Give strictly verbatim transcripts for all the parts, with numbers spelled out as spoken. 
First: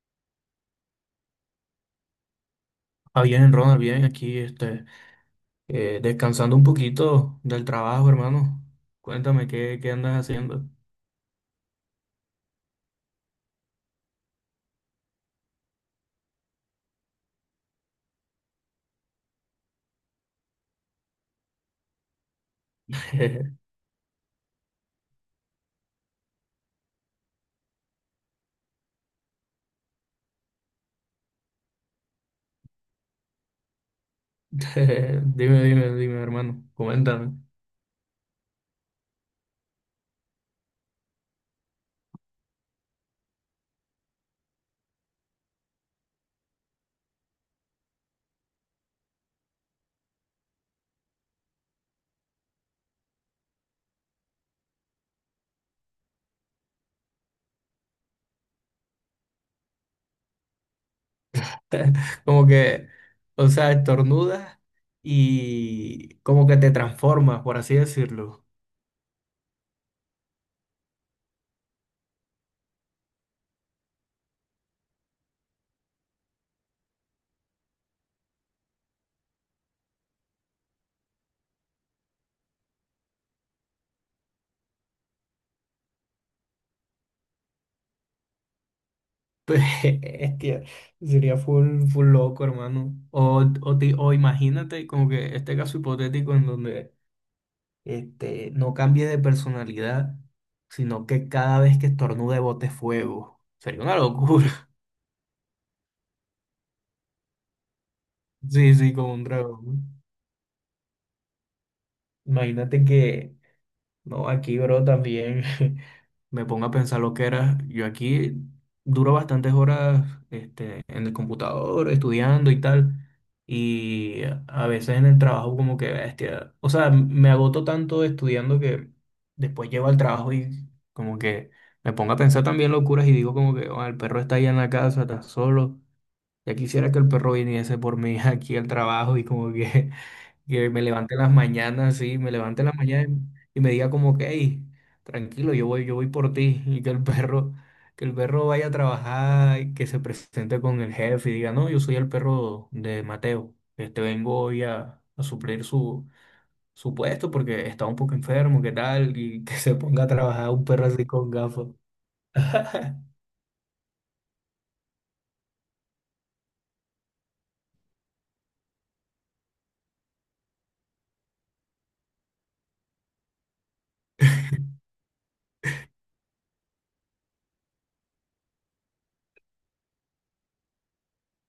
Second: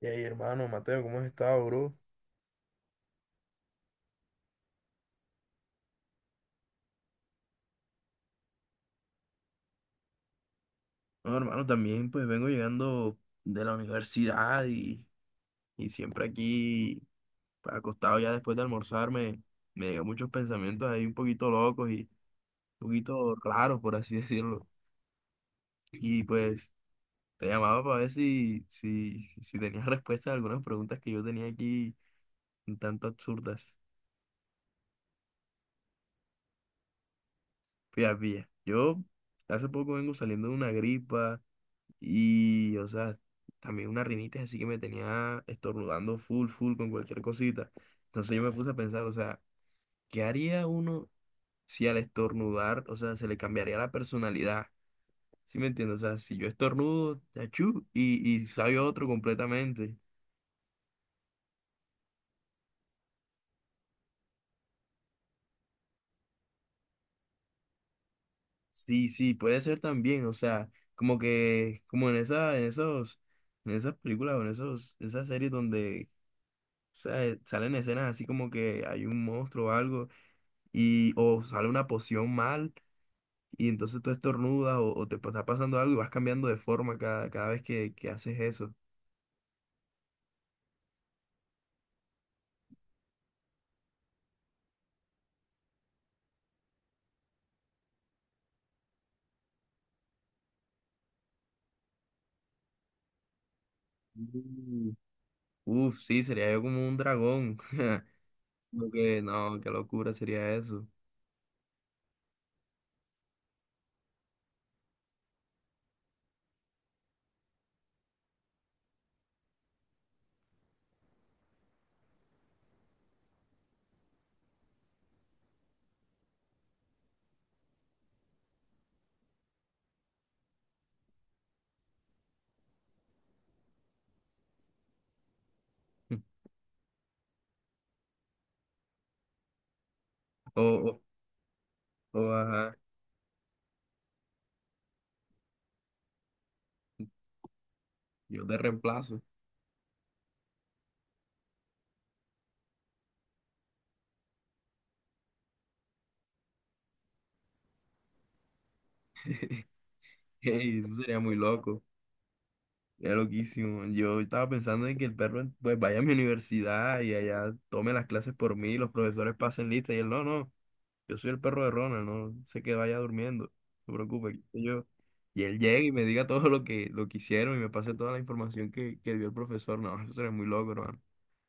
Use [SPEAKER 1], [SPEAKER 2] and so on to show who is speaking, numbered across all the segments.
[SPEAKER 1] Y ahí, hermano, Mateo, ¿cómo has estado, bro?
[SPEAKER 2] Ah, bien, Ronald, bien, aquí este, eh, descansando un poquito del trabajo, hermano. Cuéntame, ¿qué, qué andas haciendo?
[SPEAKER 1] Bueno, hermano, también pues vengo llegando de la universidad y, y siempre aquí pues, acostado ya después de almorzar me, me llegan muchos pensamientos ahí un poquito locos y un poquito raros, por así decirlo. Y pues te llamaba para ver si, si, si tenías respuestas a algunas preguntas que yo tenía aquí un tanto absurdas.
[SPEAKER 2] Dime, dime, dime, hermano, coméntame.
[SPEAKER 1] Fíjate, pilla, yo hace poco vengo saliendo de una gripa. Y, o sea, también una rinitis así que me tenía estornudando full, full con cualquier cosita. Entonces yo me puse a pensar, o sea, ¿qué haría uno si al estornudar, o sea, se le cambiaría la personalidad? ¿Sí me entiendes? O sea, si yo estornudo, achú, y, y sabe otro completamente.
[SPEAKER 2] Como que, o sea, estornudas y como que te transformas, por así decirlo.
[SPEAKER 1] Sí, sí, puede ser también, o sea, como que, como en esa, en esos, en esas películas o en esos, esas series donde, o sea, salen escenas así como que hay un monstruo o algo y o sale una poción mal y entonces tú estornudas o, o te está pasando algo y vas cambiando de forma cada, cada vez que, que haces eso.
[SPEAKER 2] Hostia, sería full, full loco, hermano. O, o, ti- o imagínate como que este caso hipotético en donde este, no cambie de personalidad, sino que cada vez que estornude bote fuego. Sería una locura.
[SPEAKER 1] Mm. Uf, sí, sería yo como un dragón.
[SPEAKER 2] Sí,
[SPEAKER 1] Como
[SPEAKER 2] sí, como
[SPEAKER 1] que
[SPEAKER 2] un
[SPEAKER 1] no,
[SPEAKER 2] dragón,
[SPEAKER 1] qué
[SPEAKER 2] ¿no?
[SPEAKER 1] locura sería eso.
[SPEAKER 2] Imagínate que no, aquí, bro, también me pongo a pensar lo que era. Yo aquí duro bastantes horas este, en el computador, estudiando y tal. Y a veces en el trabajo como que, bestia, o sea, me agoto tanto estudiando que después llego al trabajo y como que me pongo a pensar también locuras y digo como que: "Oh, el perro está allá en la casa, está solo. Ya quisiera que el perro viniese por mí aquí al trabajo y como que
[SPEAKER 1] O,
[SPEAKER 2] que me
[SPEAKER 1] o,
[SPEAKER 2] levante en las mañanas, sí,
[SPEAKER 1] o,
[SPEAKER 2] me levante en las
[SPEAKER 1] ajá,
[SPEAKER 2] mañanas y me diga como que: hey, tranquilo, yo voy, yo voy por ti, y que el perro, que el
[SPEAKER 1] yo
[SPEAKER 2] perro
[SPEAKER 1] te
[SPEAKER 2] vaya a
[SPEAKER 1] reemplazo.
[SPEAKER 2] trabajar y que se presente con el jefe y diga: no, yo soy el perro de Mateo, este vengo hoy a, a suplir su, su puesto porque está un poco enfermo, ¿qué tal? Y que se ponga a trabajar un
[SPEAKER 1] Ey,
[SPEAKER 2] perro
[SPEAKER 1] eso
[SPEAKER 2] así
[SPEAKER 1] sería
[SPEAKER 2] con
[SPEAKER 1] muy
[SPEAKER 2] gafas".
[SPEAKER 1] loco. Es loquísimo. Yo estaba pensando en que el perro pues vaya a mi universidad y allá tome las clases por mí, los profesores pasen lista y él no, no. Yo soy el perro de Ronald, no sé, que vaya durmiendo. No se preocupe, que yo, y él llegue y me diga todo lo que, lo que hicieron y me pase toda la información que, que dio el profesor. No, eso sería muy loco, hermano.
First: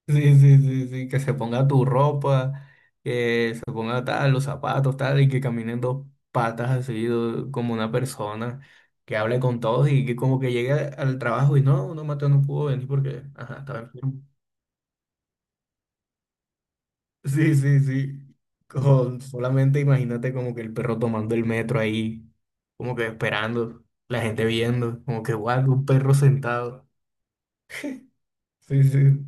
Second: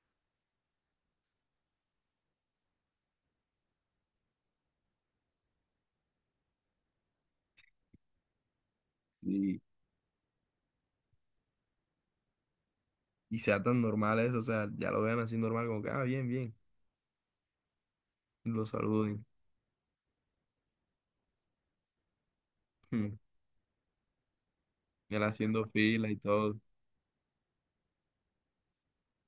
[SPEAKER 2] Sí, sí, sí, sí, que se ponga tu ropa, que se ponga tal, los zapatos, tal, y que caminen dos patas así do- como una persona, que hable
[SPEAKER 1] Y,
[SPEAKER 2] con todos y que como que llegue al trabajo y no, no, Mateo no pudo venir porque,
[SPEAKER 1] y
[SPEAKER 2] ajá,
[SPEAKER 1] sea
[SPEAKER 2] estaba
[SPEAKER 1] tan
[SPEAKER 2] enfermo.
[SPEAKER 1] normal eso, o sea, ya lo vean así normal, como que, ah, bien, bien.
[SPEAKER 2] Sí, sí, sí,
[SPEAKER 1] Y lo
[SPEAKER 2] con,
[SPEAKER 1] saluden.
[SPEAKER 2] solamente imagínate como que el perro tomando el metro ahí, como que
[SPEAKER 1] Hmm,
[SPEAKER 2] esperando, la gente viendo,
[SPEAKER 1] y él
[SPEAKER 2] como que guau,
[SPEAKER 1] haciendo
[SPEAKER 2] un
[SPEAKER 1] fila
[SPEAKER 2] perro
[SPEAKER 1] y todo.
[SPEAKER 2] sentado. Sí, sí.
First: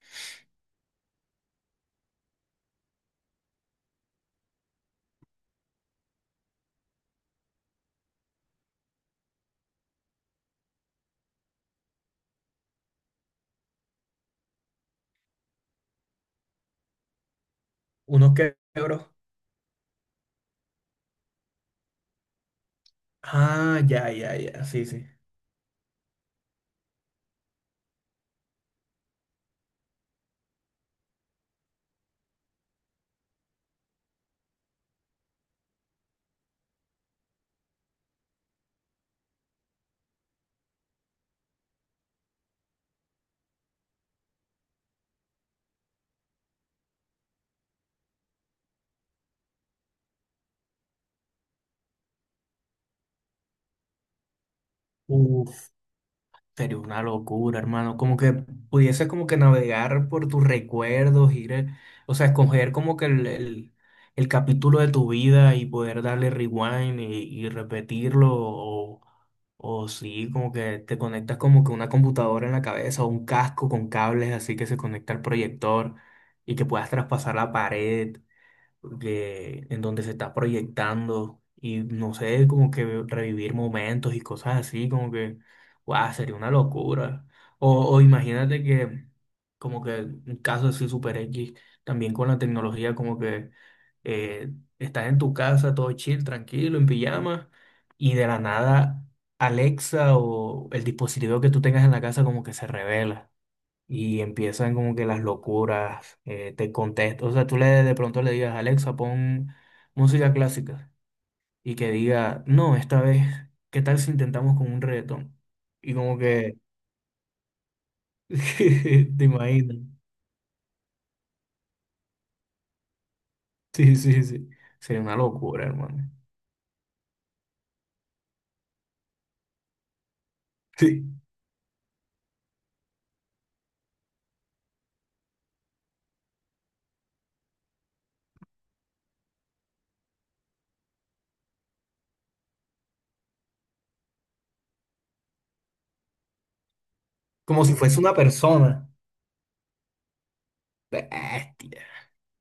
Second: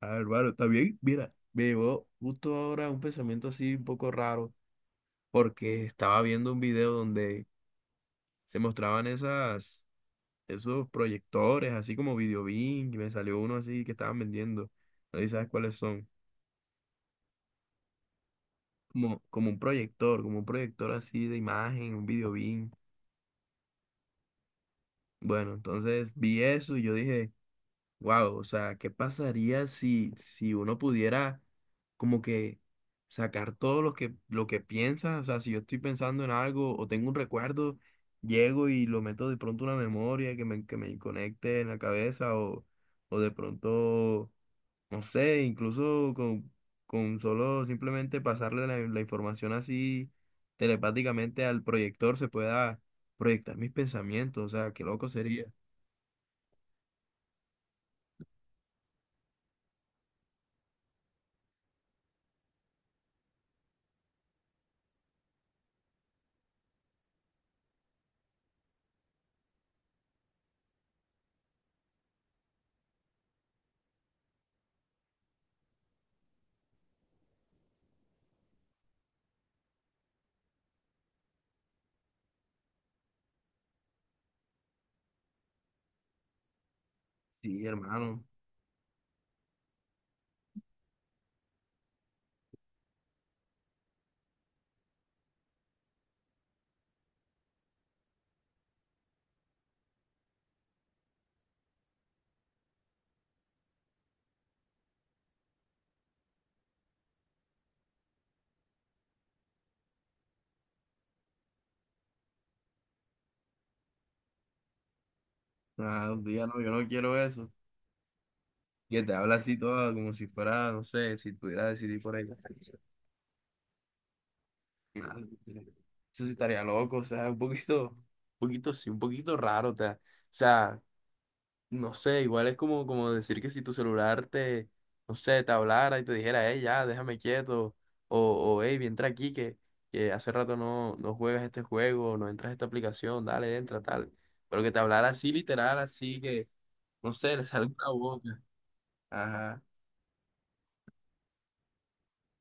[SPEAKER 1] Ah, hermano, está bien. Mira, me llegó justo ahora un pensamiento así un poco raro, porque estaba viendo un video donde se mostraban esas, esos proyectores, así como Videobeam, y me salió uno así que estaban vendiendo. No sé si sabes cuáles son.
[SPEAKER 2] Unos quebros.
[SPEAKER 1] Como, como un proyector, como un proyector así de imagen, un Videobeam.
[SPEAKER 2] Ah, ya, ya, ya, sí, sí.
[SPEAKER 1] Bueno, entonces vi eso y yo dije, wow, o sea, ¿qué pasaría si, si uno pudiera como que sacar todo lo que, lo que piensa? O sea, si yo estoy pensando en algo o tengo un recuerdo, llego y lo meto de pronto a una memoria que me, que me conecte en la cabeza o, o de pronto no sé, incluso con, con solo simplemente pasarle la, la información así telepáticamente al proyector se pueda proyectar mis pensamientos, o sea, qué loco sería.
[SPEAKER 2] Uf, sería una locura, hermano. Como que pudieses como que navegar por tus recuerdos, ir, eh, o sea, escoger como que el, el- el capítulo de tu vida y poder darle rewind y, y repetirlo. O, o sí, como que te conectas como que una computadora en la cabeza o un casco con cables así que se conecta al proyector y que puedas traspasar la pared de- en donde se está proyectando y no sé, como que revivir momentos y cosas así, como que guau, sería una locura.
[SPEAKER 1] Sí,
[SPEAKER 2] O, o
[SPEAKER 1] hermano,
[SPEAKER 2] imagínate que, como que un caso así super X, también con la tecnología, como que eh, estás en tu casa, todo chill, tranquilo, en pijama, y de la nada Alexa o el dispositivo que tú tengas en la casa como que se revela y empiezan como que las locuras, eh, te contestan, o sea, tú le de pronto le digas: Alexa, pon música clásica, y que diga: no, esta vez, ¿qué tal si intentamos con un reggaetón?
[SPEAKER 1] o
[SPEAKER 2] Y
[SPEAKER 1] sea,
[SPEAKER 2] como
[SPEAKER 1] un día
[SPEAKER 2] que,
[SPEAKER 1] no, yo no quiero eso. Que te
[SPEAKER 2] te
[SPEAKER 1] habla así
[SPEAKER 2] imaginas,
[SPEAKER 1] todo como si fuera, no sé, si pudiera decidir por ella.
[SPEAKER 2] sí, sí, sí, sería
[SPEAKER 1] Ah,
[SPEAKER 2] una locura, hermano.
[SPEAKER 1] eso sí estaría loco, o sea, un poquito, un poquito, sí, un poquito raro, o sea, o sea,
[SPEAKER 2] Sí,
[SPEAKER 1] no sé, igual es como, como decir que si tu celular te, no sé, te hablara y te dijera, hey, ya, déjame quieto, o, o hey, entra aquí que, que hace rato no, no juegas este juego, no entras a esta aplicación, dale, entra, tal. Pero que te hablara así, literal, así que, no sé, le
[SPEAKER 2] como
[SPEAKER 1] sale
[SPEAKER 2] si
[SPEAKER 1] una
[SPEAKER 2] fuese una
[SPEAKER 1] boca.
[SPEAKER 2] persona.
[SPEAKER 1] Ajá.
[SPEAKER 2] Bestia.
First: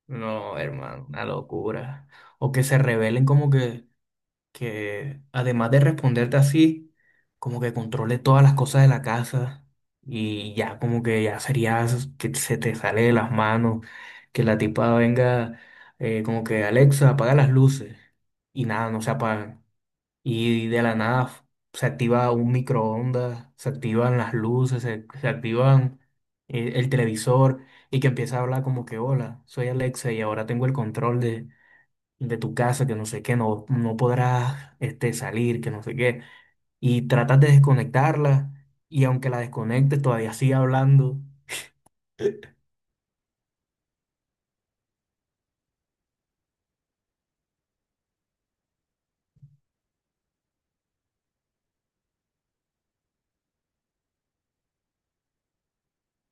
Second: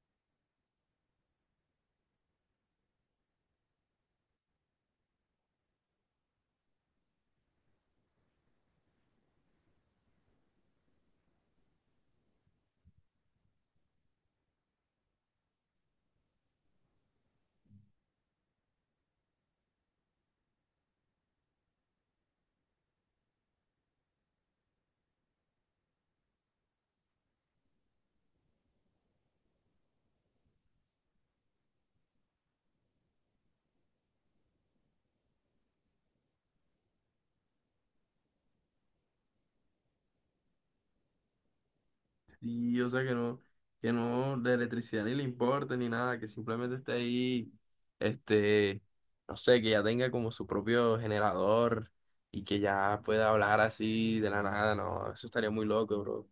[SPEAKER 2] No, hermano, una locura. O que se rebelen como que... que además de responderte así, como que controle todas las cosas de la casa y ya como que ya sería s- que se te sale de las manos, que la tipa venga eh, como que Alexa, apaga las luces, y nada, no se apagan. Y de la nada f- se activa un microondas, se activan las luces, se, se activan eh, el televisor y que empieza a hablar como que: hola, soy Alexa y ahora tengo el control de tu casa, que no sé qué, no, no podrás este, salir, que no sé qué. Y tratas de desconectarla y aunque la desconectes todavía sigue hablando.
[SPEAKER 1] Sí, o sea que no, que no la electricidad ni le importe ni nada, que simplemente esté ahí, este, no sé, que ya tenga como su propio generador y que ya pueda hablar así de la nada, no, eso estaría muy loco, bro. O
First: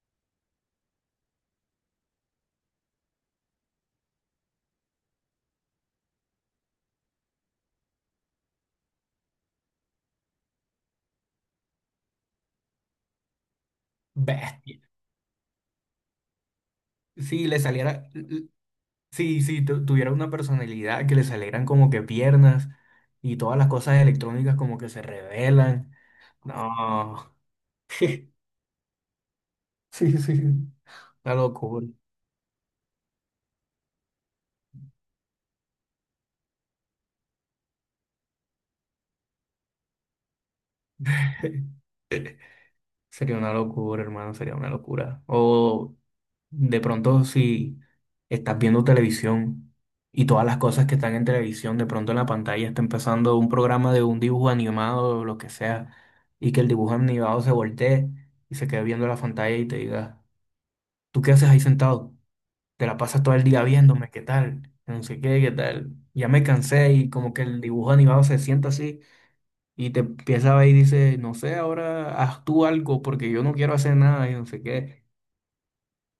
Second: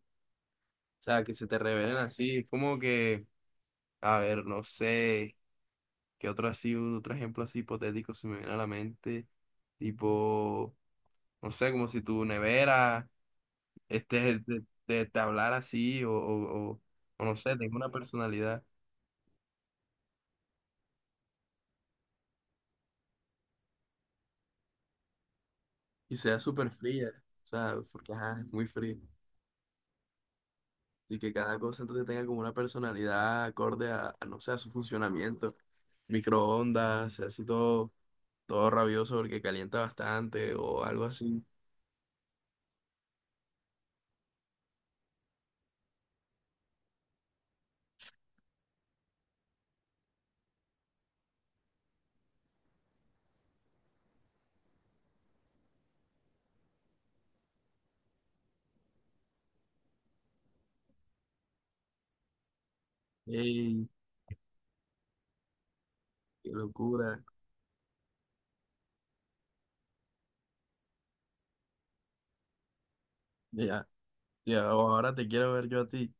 [SPEAKER 1] sea, que se te revelen así, es como que, a ver, no sé, qué otro así, otro ejemplo así hipotético se me viene a la mente, tipo, no sé, como si tu nevera este, de,
[SPEAKER 2] Bestia.
[SPEAKER 1] de- de hablar así o, o, o, o no
[SPEAKER 2] Si
[SPEAKER 1] sé,
[SPEAKER 2] le
[SPEAKER 1] tenga una
[SPEAKER 2] saliera,
[SPEAKER 1] personalidad
[SPEAKER 2] sí sí tu- tuviera una personalidad que le salieran como que piernas y todas las cosas electrónicas como que se revelan.
[SPEAKER 1] y sea súper fría,
[SPEAKER 2] No.
[SPEAKER 1] o sea, porque ajá, es muy fría.
[SPEAKER 2] Sí, sí.
[SPEAKER 1] Y que
[SPEAKER 2] Una
[SPEAKER 1] cada cosa
[SPEAKER 2] locura.
[SPEAKER 1] entonces tenga como una personalidad acorde a, a, no sé, a su funcionamiento. Microondas, así todo, todo rabioso porque calienta bastante o algo así.
[SPEAKER 2] Sería una locura, hermano, sería una locura. O de pronto, si estás viendo televisión y todas las cosas que están en televisión, de pronto en la pantalla está empezando un programa de un dibujo animado o lo que sea, y que el dibujo animado se voltee y se quede viendo la pantalla y te diga: ¿tú qué haces ahí sentado? Te la pasas todo el día
[SPEAKER 1] ¡Ey!
[SPEAKER 2] viéndome, ¿qué tal? No sé qué, ¿qué tal? Ya me
[SPEAKER 1] ¡Qué
[SPEAKER 2] cansé, y
[SPEAKER 1] locura!
[SPEAKER 2] como que el dibujo animado se sienta así y te empieza a ver y dice: no sé, ahora haz tú algo porque yo no quiero
[SPEAKER 1] Ya,
[SPEAKER 2] hacer nada y no sé
[SPEAKER 1] ya,
[SPEAKER 2] qué.
[SPEAKER 1] ahora te quiero ver yo a ti.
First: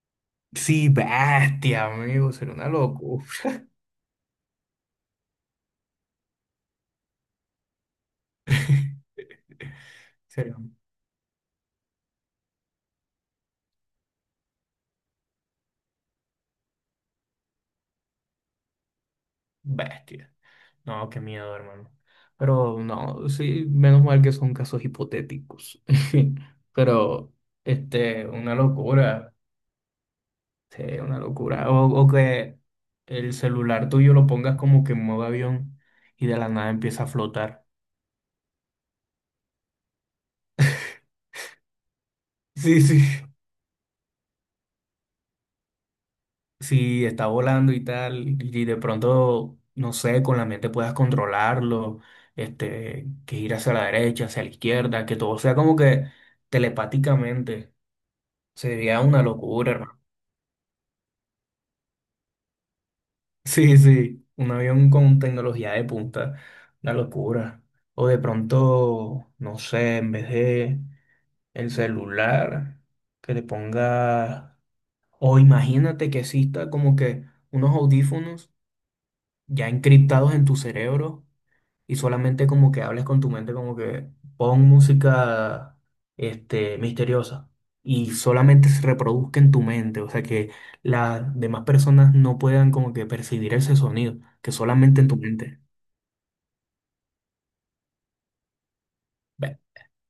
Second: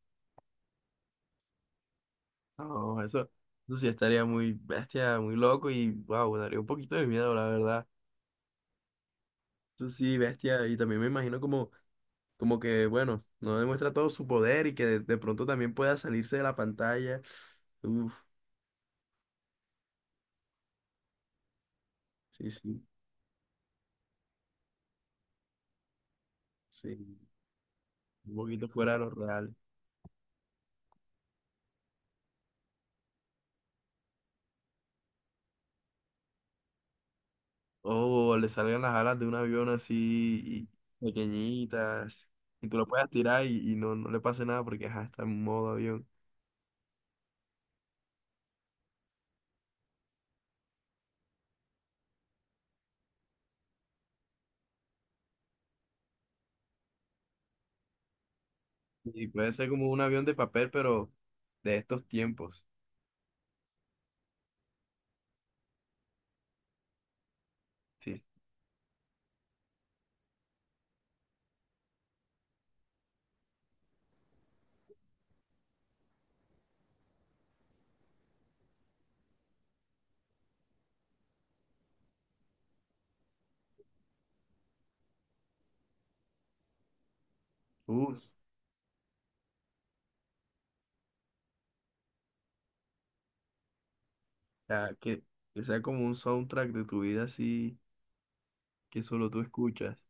[SPEAKER 2] Sí, bestia, amigo, sería una
[SPEAKER 1] No,
[SPEAKER 2] locura.
[SPEAKER 1] eso, eso sí estaría muy bestia, muy loco y wow, daría un poquito de miedo, la verdad. Eso sí,
[SPEAKER 2] Sería
[SPEAKER 1] bestia, y
[SPEAKER 2] un-
[SPEAKER 1] también me imagino como, como que, bueno, no demuestra todo su poder y que de, de pronto también pueda salirse de la pantalla. Uf,
[SPEAKER 2] bestia. No, qué miedo, hermano.
[SPEAKER 1] sí,
[SPEAKER 2] Pero
[SPEAKER 1] sí,
[SPEAKER 2] no, sí, menos mal que son casos hipotéticos.
[SPEAKER 1] sí,
[SPEAKER 2] Pero este,
[SPEAKER 1] un
[SPEAKER 2] una
[SPEAKER 1] poquito fuera de lo
[SPEAKER 2] locura.
[SPEAKER 1] real.
[SPEAKER 2] Sí, una locura. O, o que el celular tuyo lo pongas como que en modo avión y de la nada empieza a flotar.
[SPEAKER 1] O le salgan las alas de un avión así y, pequeñitas y tú
[SPEAKER 2] Sí,
[SPEAKER 1] lo
[SPEAKER 2] sí.
[SPEAKER 1] puedas tirar y, y no, no le pase nada porque ajá, está en modo avión.
[SPEAKER 2] Si está volando y tal, y de pronto, no sé, con la mente puedas controlarlo, este, que ir hacia la derecha, hacia la izquierda, que todo sea como que telepáticamente, sería una
[SPEAKER 1] Y puede ser
[SPEAKER 2] locura,
[SPEAKER 1] como
[SPEAKER 2] hermano.
[SPEAKER 1] un avión de papel, pero de estos tiempos.
[SPEAKER 2] Sí, sí, un avión con tecnología de punta, una locura. O de
[SPEAKER 1] Sí,
[SPEAKER 2] pronto, no sé, en vez de el celular, que le ponga, o imagínate que exista como que unos audífonos ya encriptados en tu cerebro y solamente como que hables con tu mente como que pon música este, misteriosa, y
[SPEAKER 1] uf,
[SPEAKER 2] solamente se reproduzca en tu mente, o sea que las demás personas no puedan como que percibir ese sonido, que
[SPEAKER 1] o sea,
[SPEAKER 2] solamente en tu
[SPEAKER 1] que,
[SPEAKER 2] mente.
[SPEAKER 1] que sea como un soundtrack de tu vida así que solo tú
[SPEAKER 2] Be-
[SPEAKER 1] escuchas.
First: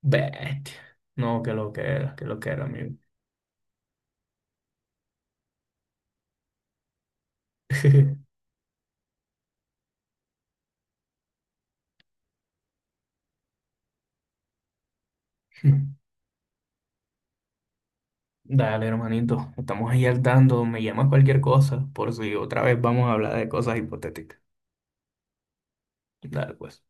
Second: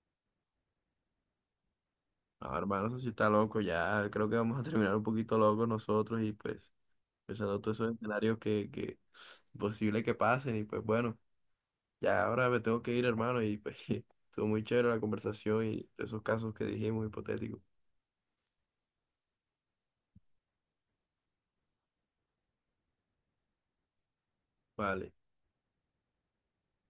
[SPEAKER 2] Bestia. No, que lo que era, que lo que
[SPEAKER 1] No,
[SPEAKER 2] era,
[SPEAKER 1] hermano,
[SPEAKER 2] amigo.
[SPEAKER 1] eso sí está loco. Ya creo que vamos a terminar un poquito locos nosotros y pues pensando todos esos escenarios que, que posible que pasen. Y pues bueno, ya ahora me tengo que ir, hermano. Y pues estuvo muy chévere la conversación y esos casos que dijimos hipotéticos.
[SPEAKER 2] Dale, hermanito, estamos ahí al tanto, me llamas cualquier cosa, por si otra vez vamos a hablar de cosas hipotéticas.
[SPEAKER 1] Vale.
[SPEAKER 2] Dale, pues.